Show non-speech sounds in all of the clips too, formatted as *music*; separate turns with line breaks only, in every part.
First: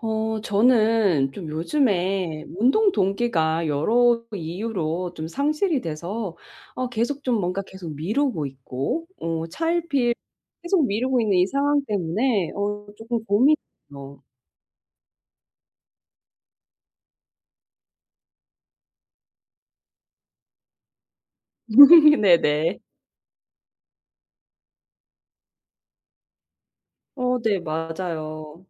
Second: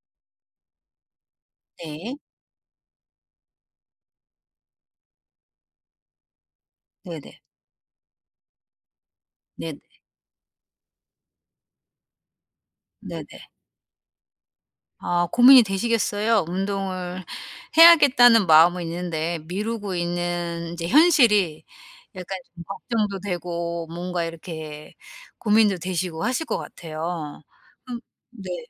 저는 좀
네.
요즘에 운동 동기가 여러 이유로 좀 상실이 돼서 계속 좀
네네.
뭔가 계속 미루고 있고
네네.
차일피일 계속 미루고 있는 이 상황 때문에 조금
네네.
고민이에요.
아 고민이 되시겠어요. 운동을 해야겠다는 마음은 있는데 미루고 있는 이제 현실이
*laughs*
약간 좀
네네.
걱정도 되고 뭔가 이렇게 고민도 되시고 하실 것
어
같아요.
네
음 네.
맞아요.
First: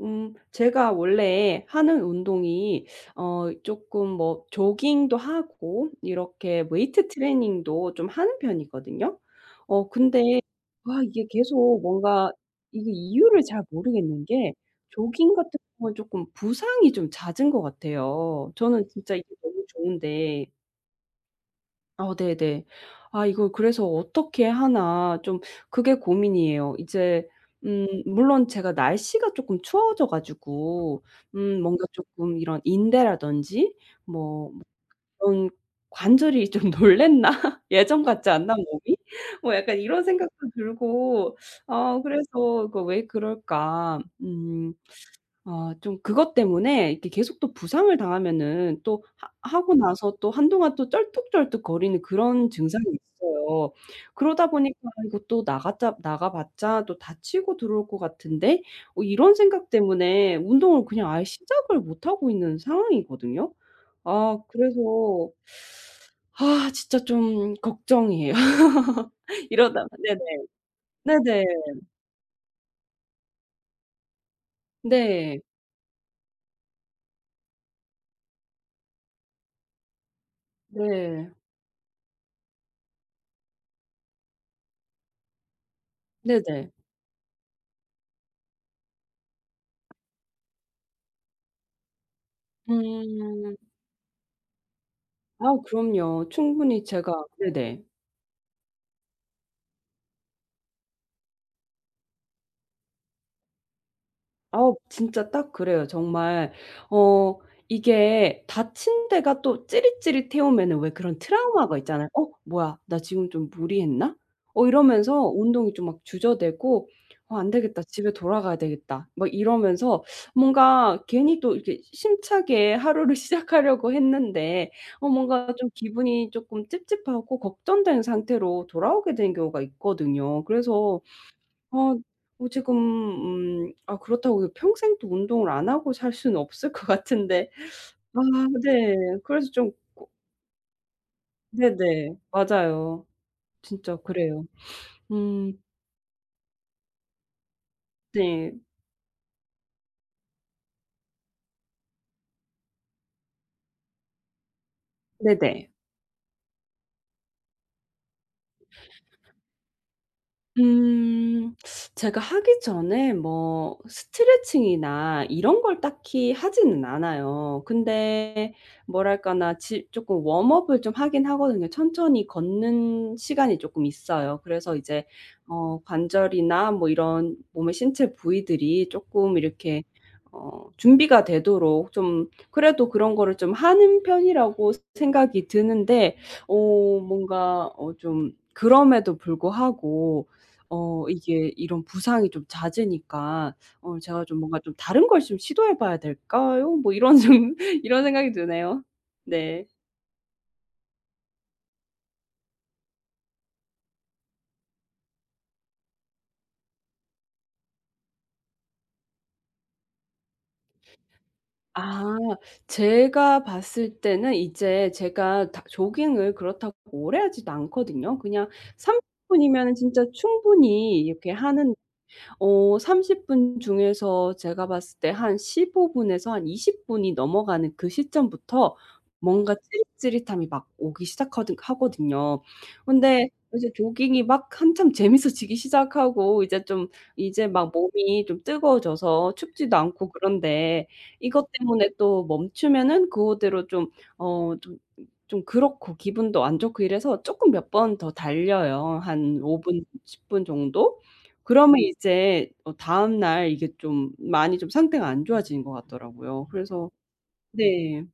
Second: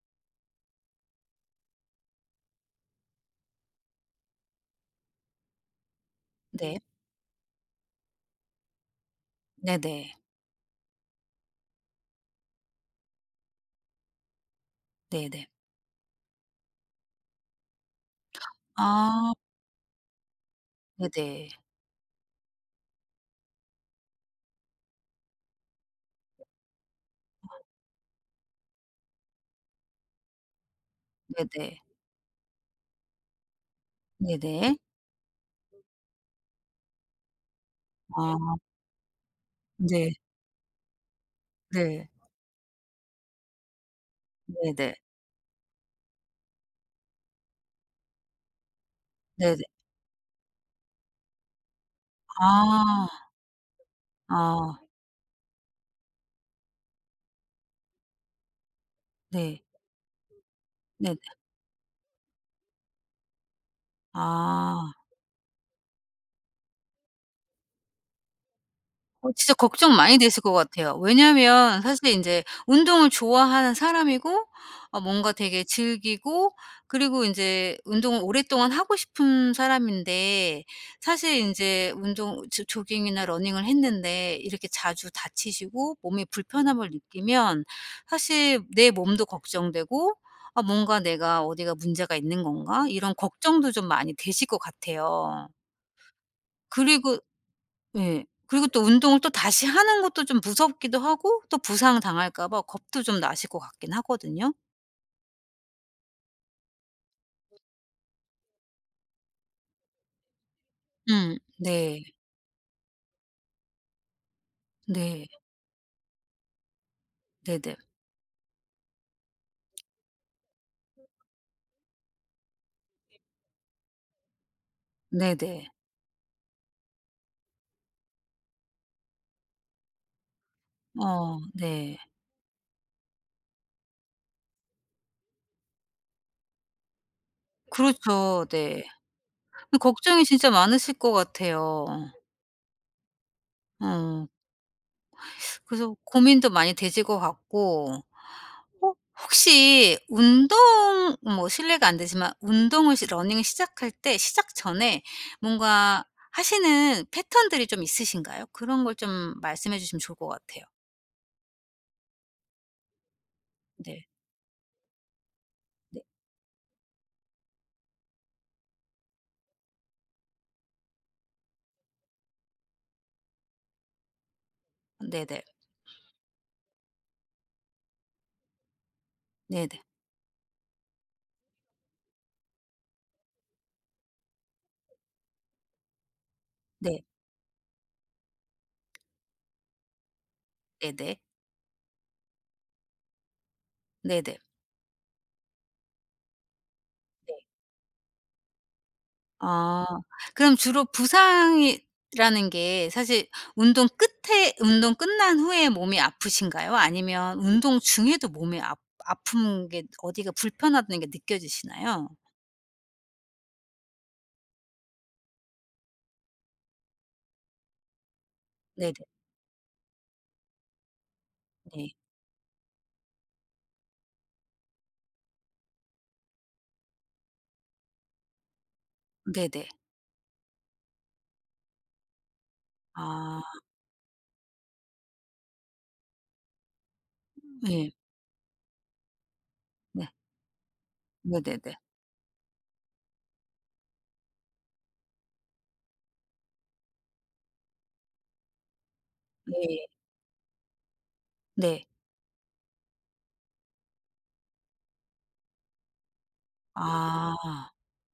제가 원래 하는 운동이 조금 뭐 조깅도 하고 이렇게
네.
웨이트 트레이닝도 좀 하는 편이거든요.
네네.
근데 와, 이게 계속 뭔가 이게 이유를 잘 모르겠는 게 조깅
네네.
같은 경우는 조금 부상이 좀 잦은 것 같아요. 저는 진짜 이게
아
너무 좋은데.
네네.
네네. 이걸 그래서 어떻게 하나, 좀 그게 고민이에요. 이제 물론 제가 날씨가 조금 추워져 가지고
네네.
뭔가 조금 이런 인대라든지 뭐
네네.
그런 '관절이 좀 *laughs* 놀랬나? *laughs* 예전 같지
아
않나 몸이?' 뭐 약간 이런
네.
생각도 들고
네.
그래서 '이거 왜 그럴까?'
네네.
좀 그것 때문에 이렇게 계속 또 부상을 당하면은 또 하
네네.
하고 나서 또 한동안 또 쩔뚝쩔뚝거리는 그런 증상이
아.
있어요. 그러다
아
보니까 '이거 또 나가자, 나가봤자 또 다치고 들어올 것 같은데?' 이런
네.
생각 때문에 운동을 그냥
네네.
아예 시작을 못 하고 있는 상황이거든요. 그래서
아.
진짜 좀 걱정이에요.
어
*laughs*
진짜
이러다가
걱정 많이
네네.
되실 것 같아요.
네네.
왜냐면 사실 인제 운동을 좋아하는 사람이고 어 뭔가
네.
되게 즐기고 그리고 인제 운동을 오랫동안 하고 싶은 사람인데
네.
사실 인제 운동 조 조깅이나 러닝을 했는데 이렇게 자주 다치시고 몸에
네네.
불편함을 느끼면 사실 내 몸도 걱정되고 "아 뭔가 내가 어디가 문제가 있는 건가?" 이런
음.
걱정도 좀 많이 되실 것 같아요.
그럼요. 충분히 제가.
그리고
네네.
예. 그리고 또 운동을 또 다시 하는 것도 좀 무섭기도 하고 또 부상당할까 봐 겁도 좀 나실 것 같긴 하거든요.
진짜 딱 그래요. 정말 어 이게, 다친 데가 또 찌릿찌릿해 오면은 왜 그런
음.
트라우마가
네.
있잖아요. '어 뭐야. 나 지금 좀 무리했나?' 이러면서
네.
운동이 좀 막 주저되고 '어 안
네네.
되겠다. 집에 돌아가야 되겠다.' 막 이러면서 뭔가 괜히 또 이렇게 심차게 하루를 *laughs* 시작하려고 했는데 뭔가
네네.
좀 기분이 쪼끔 찝찝하고 걱정된 상태로 돌아오게 된 경우가 있거든요. 그래서
어 네.
어 지금 그렇다고 평생 또 운동을 안 하고 살 수는 없을 것 같은데. 아
그렇죠. 네.
네. 그래서 좀.
걱정이 진짜 많으실 것 같아요.
네네. 맞아요. 진짜
어.
그래요. 음.
그래서 고민도 많이 되실 것 같고
네.
어 혹시 운동 뭐 실례가 안 되지만 운동을 시 러닝을 시작할 때 시작 전에
네네.
뭔가 하시는 패턴들이 좀 있으신가요? 그런 걸 좀 말씀해 주시면 좋을 것 같아요.
음. 제가 하기 전에 뭐
네.
스트레칭이나 이런 걸
네.
딱히 하지는 않아요. 근데 뭐랄까나, 지 쪼끔 웜업을 좀 하긴 하거든요. 천천히 걷는 시간이 쪼끔 있어요. 그래서 이제
네네.
관절이나 뭐 이런 몸의 신체 부위들이 쪼끔
네네.
이렇게 준비가 되도록 좀 그래도 그런 거를 좀 하는 편이라고 생각이 드는데,
네.
뭔가 좀 그럼에도 불구하고
네네.
이게 이런 부상이 좀 잦으니까 제가
네네.
좀 뭔가 좀 '다른 걸 좀 시도해 봐야 될까요?' 뭐 이런 *laughs*
네.
좀 이런 생각이 드네요. 네.
아 그럼 주로 부상이라는 게 사실 운동 끝에 운동 끝난 후에 몸이 아프신가요? 아니면 운동 중에도 몸이 아픈 게 어디가 불편하다는 게
아
느껴지시나요?
제가 봤을 때는 이제 제가 다 조깅을 그렇다고 오래 하지도 않거든요. 그냥
네네.
30 분이면은 진짜 충분히 이렇게 하는,
네.
30분 중에서 제가 봤을 때 한 15 분에서 한 20 분이 넘어가는 그 시점부터 뭔가
네네.
찌릿찌릿함이 막 오기 시작하든 하거든요. 근데
아
이제 조깅이 막 한참 재밌어지기 시작하고 이제 좀 이제 막
예.
몸이 좀 뜨거워져서 춥지도
네.
않고 그런데, 이것
네네네.
때문에 또 멈추면은 그거대로 어 좀 좀 그렇고 기분도 안 좋고 이래서 조금 몇 번 더 달려요. 한 5분,
예.
10분 정도? 그러면
네.
이제 다음 날 이게 좀 많이 좀 상태가 안 좋아지는 것 같더라고요. 그래서.
아.
네.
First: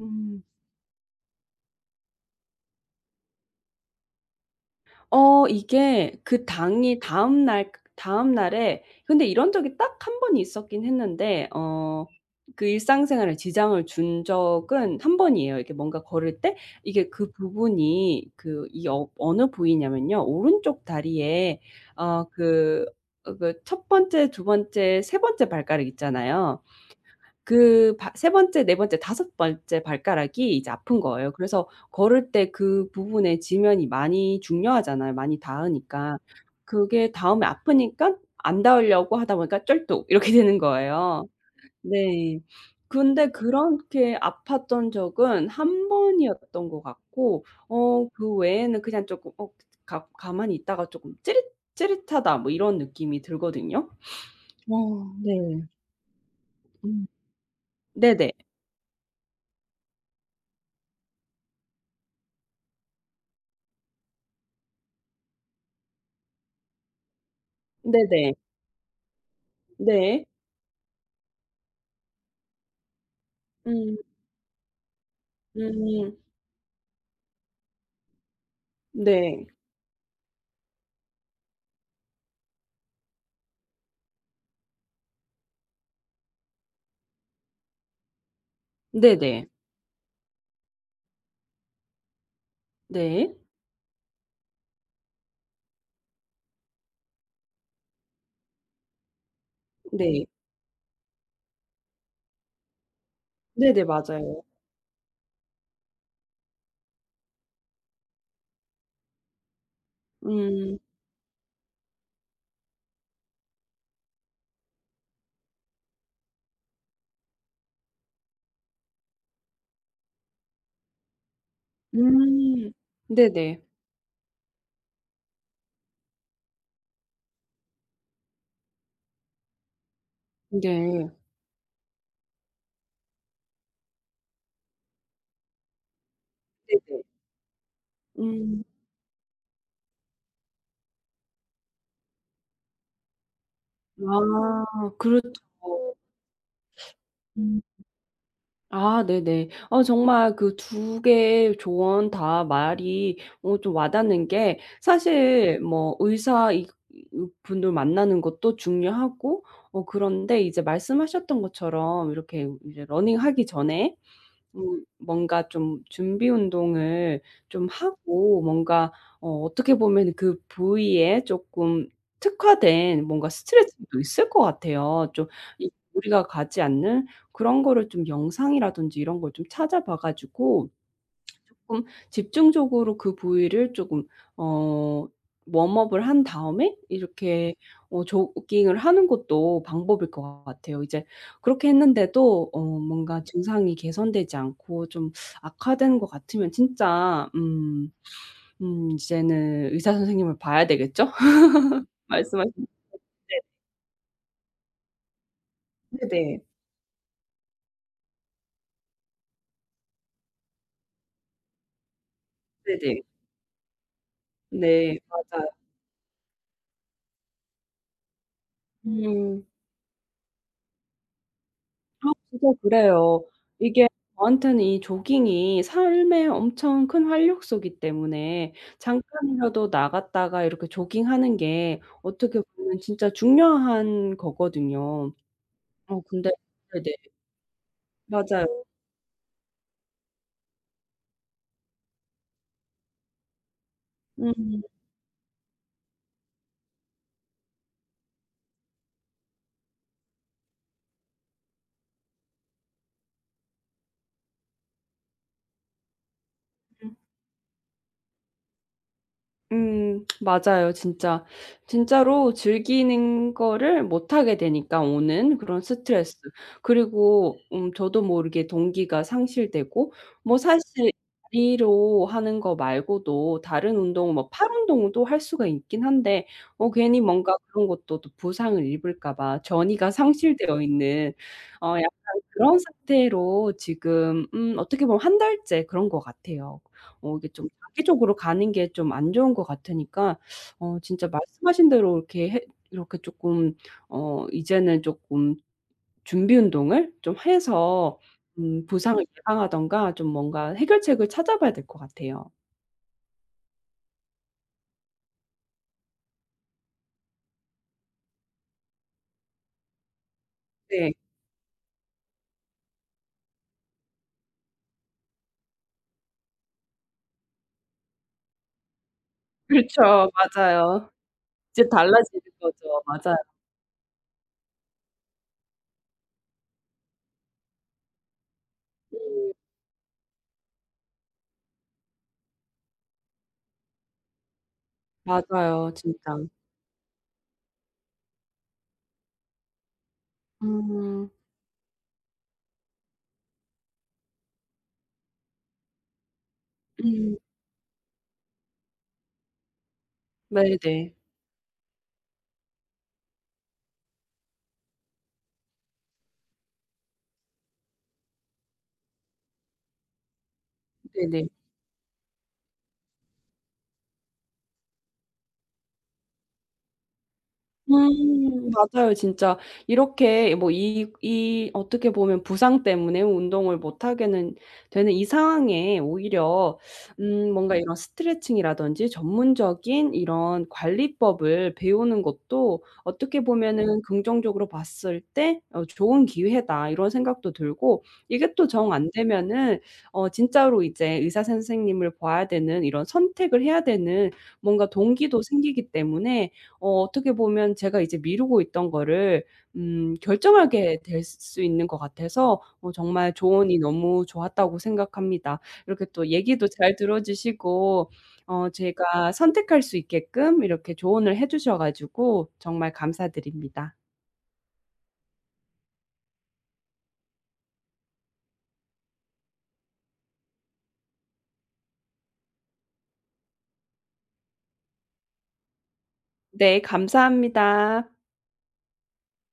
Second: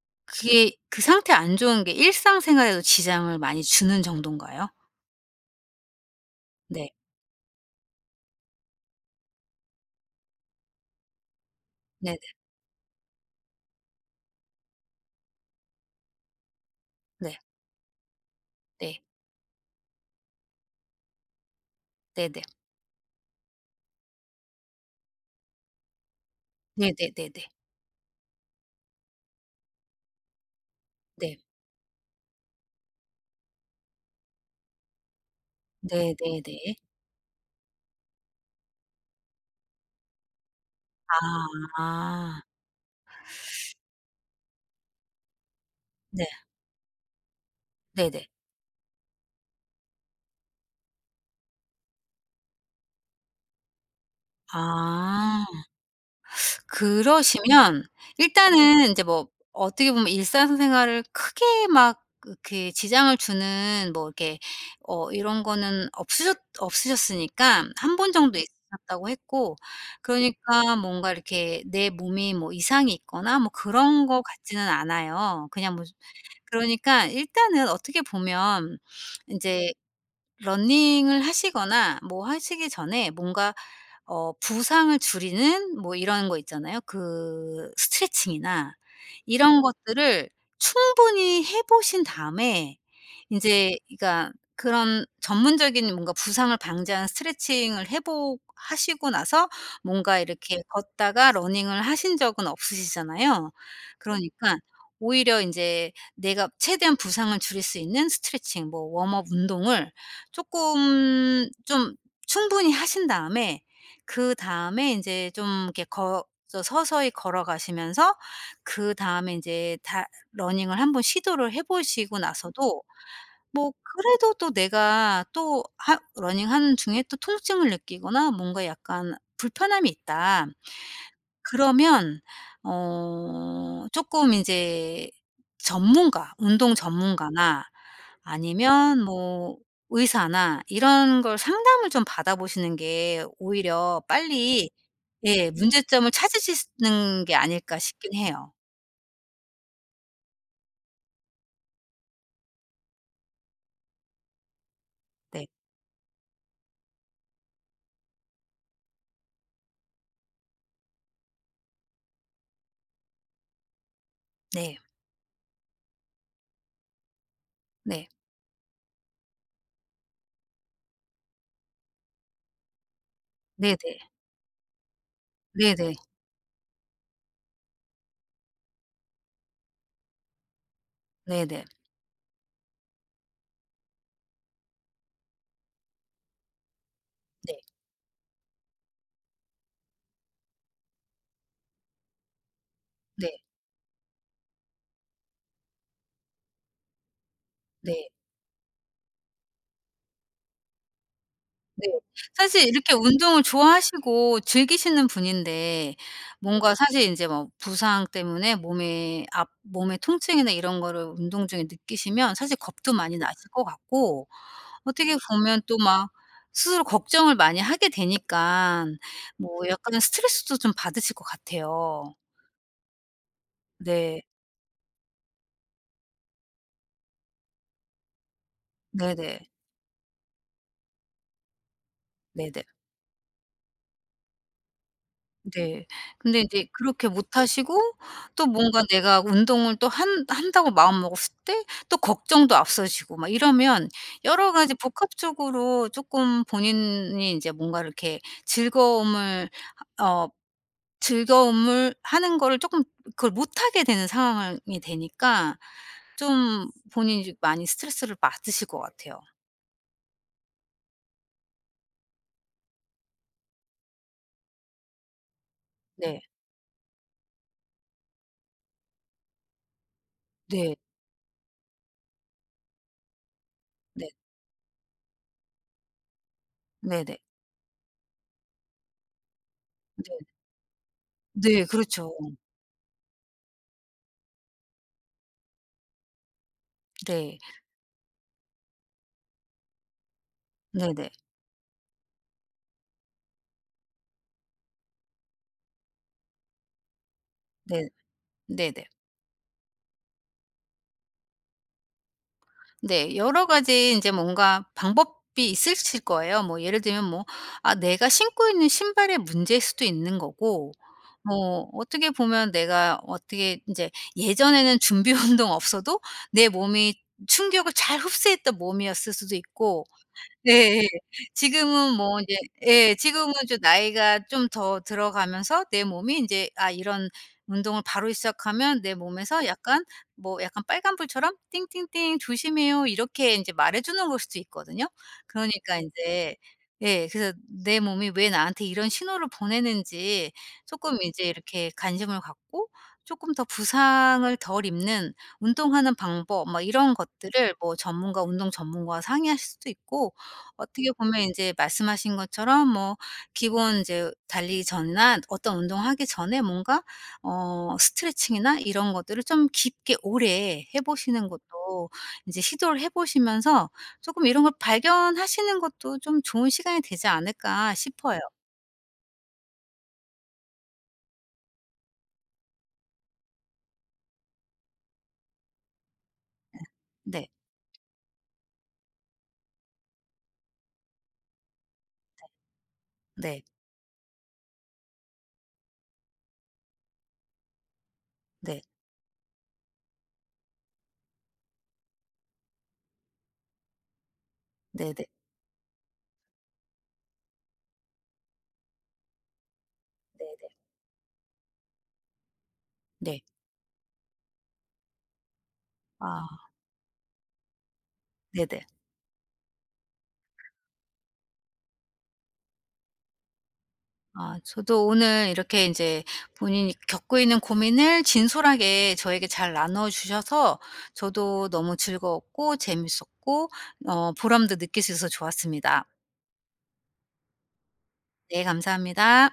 음.
그게 그 상태 안 좋은 게 일상생활에도 지장을 많이 주는 정도인가요?
이게 그
네.
당이 다음 날 다음 날에, 근데 이런 적이 딱 한 번 있었긴 했는데,
네네.
그 일상생활에 지장을 준 적은 한 번이에요. 이게 뭔가 걸을 때 이게 그
네.
부분이, 그 이
네.
어느 부위냐면요, 오른쪽 다리에 어
네네.
그 그 첫 번째, 두 번째, 세 번째 발가락 있잖아요.
네네네네.
그 바 세 번째, 네 번째, 다섯 번째 발가락이 이제 아픈 거예요.
네.
그래서 걸을 때 그 부분에 지면이 많이 중요하잖아요, 많이 닿으니까.
네네네.
그게 닿으면 아프니까 안 닿으려고 하다 보니까 쩔뚝 이렇게 *laughs* 되는 거예요. 네.
아.
근데 그렇게 아팠던 적은 한
네.
번이었던 것 같고,
네네.
그 외에는 그냥 쪼끔 어 가 가만히 있다가 쪼끔 '찌릿 찌릿하다.' 뭐 이런 느낌이 들거든요.
아.
네. 음.
그러시면
네네.
일단은 이제 뭐 어떻게 보면 일상생활을 크게 막 그렇게 지장을 주는 뭐 이렇게 어 이런 거는 없으셨으니까 한 번
네네.
정도 있으셨다고 했고
네.
그러니까 뭔가 이렇게 내 몸이 뭐 이상이 있거나 뭐
음.
그런 것 같지는 않아요. 그냥 뭐
음.
그러니까 일단은 어떻게 보면
네.
인제 러닝을 하시거나 뭐 하시기 전에 뭔가 어 부상을 줄이는 뭐 이런 거 있잖아요. 그 스트레칭이나
네네.
이런 것들을 충분히 해 보신 다음에
네.
이제 그러니까 그런 전문적인 뭔가 부상을 방지하는 스트레칭을 해보 하시고 나서 뭔가
네.
이렇게 걷다가 러닝을 하신 적은 없으시잖아요.
네네. 맞아요.
그러니까 오히려 이제 내가 최대한 부상을 줄일 수 있는 스트레칭 뭐 웜업 운동을
음.
조금 좀 충분히 하신 다음에 그다음에 이제 좀 이렇게 거 저 서서히 걸어가시면서 그다음에 이제 다 러닝을 한번 시도를 해 보시고
음.
나서도
네네.
뭐 그래도 또 내가 또 하 러닝하는 중에 또 통증을 느끼거나 뭔가 약간 불편함이 있다.
네.
그러면 어금이제 전문가 운동
네네.
전문가나
음.
아니면 뭐 의사나 이런 걸 상담을 좀 받아보시는 게 오히려 빨리
그렇죠.
예 문제점을 찾으시는 게
음.
아닐까 싶긴 해요.
네네. 정말 그 두 개의 조언 다 말이 좀 와닿는 게,
네.
사실 뭐 의사 이 분들 만나는 것도 중요하고, 그런데 이제 말씀하셨던 것처럼 이렇게 이제 러닝하기 전에
네.
뭔가 좀 준비 운동을 좀
네.
하고, 뭔가 어떻게 보면 그 부위에 조금 특화된 뭔가
네네.
스트레칭도 있을 것 같아요. 좀 이
네네.
우리가 가지 않는 그런 거를 좀 영상이라든지 이런 걸 좀 찾아봐 가지고
네네.
쪼끔 집중적으로 그 부위를 쪼금 어 웜업을 한 다음에
네.
이렇게 조깅을 하는 것도 방법일 것 같아요. 이제 그렇게 했는데도 뭔가
네.
증상이 개선되지 않고 좀 악화된 것 같으면, 진짜
네.
이제는 의사 선생님을 봐야 되겠죠?
네.
*laughs* 말씀하신.
사실 이렇게
네.
운동을 좋아하시고 즐기시는 분인데
네네.
뭔가 사실 인제 뭐 부상 때문에 몸에 몸의 통증이나 이런 거를 운동 중에 느끼시면 사실 겁도
네네.
많이 나실 것 같고
네.
어떻게
맞아요.
보면 또 막 스스로 걱정을 많이 하게 되니깐
음.
뭐 약간 스트레스도 좀 받으실 것 같아요.
진짜 그래요. 이게
네.
저한테는 이 조깅이 삶의 엄청 큰 활력소이기 때문에,
네네.
잠깐이라도 나갔다가 이렇게 조깅하는 게 어떻게
네네.
보면 진짜 중요한 거거든요.
네.
근데.
근데 이제
네네.
그렇게 못 하시고 또
맞아요.
뭔가 내가 운동을 또 한 한다고 마음먹었을 때 또 걱정도 앞서시고 막 이러면 여러
음.
가지 복합적으로 쪼끔 본인이 인제 뭔가 이렇게 즐거움을 어 즐거움을 하는 거를 쪼끔 그걸 못하게 되는 상황이 되니까 좀 본인이 좀 많이 스트레스를 받으실 것 같아요.
맞아요, 진짜. 진짜로 즐기는 거를 못 하게 되니까 오는 그런 스트레스.
네.
그리고 저도 모르게 동기가 상실되고, 뭐
네.
사실 다리로 하는 거 말고도 다른
네.
운동, 뭐 팔 운동도 할 수가 있긴 한데 괜히
네네.
뭔가 그런 것도 또 부상을 입을까 봐 전이가
네.
상실되어 있는,
네.
약간
그렇죠.
그런 상태로 지금, 어떻게 보면 한 달째 그런 것 같아요. 이게
네.
좀 이쪽으로 가는 게 좀 안 좋은 것 같으니까, 진짜
네네.
말씀하신 대로 이렇게 해 이렇게 쪼끔, 이제는 쪼끔 준비 운동을 좀
네.
해서
네네.
부상을 예방하든가 좀 뭔가 해결책을 찾아봐야 될 것 같아요.
네. 여러 가지 이제 뭔가 방법이 있으실 거예요. 뭐 예를 들면 뭐 아 내가 신고 있는 신발의 문제일 수도 있는 거고
네.
뭐 어떻게 보면 내가 어떻게 이제 예전에는 준비 *laughs* 운동 없어도 내 몸이 충격을 잘 흡수했던 몸이었을 수도
*laughs*
있고
그렇죠.
예예.
맞아요. 이제
지금은 뭐
달라지는
인제
거죠.
예
맞아요.
지금은 좀 나이가 좀 더 들어가면서 내 몸이 인제 아 이런 운동을 바로 시작하면 내
음.
몸에서 약간 뭐 약간 빨간불처럼 "띵띵띵 조심해요." 이렇게 인제 말해 주는 걸 수도 있거든요.
맞아요,
그러니까
진짜.
인제 예 그래서 내 몸이 왜 나한테 이런 신호를 보내는지 쪼끔
음.
이제 이렇게 관심을 갖고 쪼끔 더 부상을 덜 입는 운동하는 방법 막 이런
음.
것들을 뭐 전문가 운동 전문가와 상의하실 수도 있고 어떻게
네네.
보면 인제 말씀하신 것처럼 뭐 기본 인제 달리기 전이나 어떤 운동하기 전에 뭔가 어 스트레칭이나 이런 것들을 좀 깊게 오래 해 보시는
네네.
것도 인제 시도를 해 보시면서 쪼끔 이런 걸 발견하시는 것도 좀 좋은 시간이 되지 않을까 싶어요.
맞아요, 진짜. 이렇게 뭐 이 어떻게 보면 부상 때문에 운동을 못 하게는 되는 이 상황에, 오히려
네.
뭔가 이런 스트레칭이라든지 전문적인 이런 관리법을 배우는 것도, 어떻게
네.
보면은 긍정적으로 봤을 때 '좋은 기회다.' 이런 생각도 들고, 이게 또
네.
정 안 되면은 진짜로 이제 의사 선생님을 봐야 되는, 이런 선택을 해야 되는 뭔가
네네.
동기도 생기기 때문에, 어떻게 보면 제가 이제 미루고 있던 거를
네네. 네.
결정하게 될 수 있는 것 같아서,
네.
정말
네.
조언이 너무 좋았다고 생각합니다. 이렇게 또
아
얘기도 잘 들어 주시고
네네.
제가 선택할 수 있게끔 이렇게 조언을 해 주셔 가지고 정말 감사드립니다.
아 저도 오늘 이렇게 이제 본인이 겪고 있는 고민을 진솔하게 저에게 잘 나눠 주셔서 저도 너무 즐거웠고 재밌었고 어 보람도 느낄 수 있어서 좋았습니다.
네, 감사합니다.
네 감사합니다.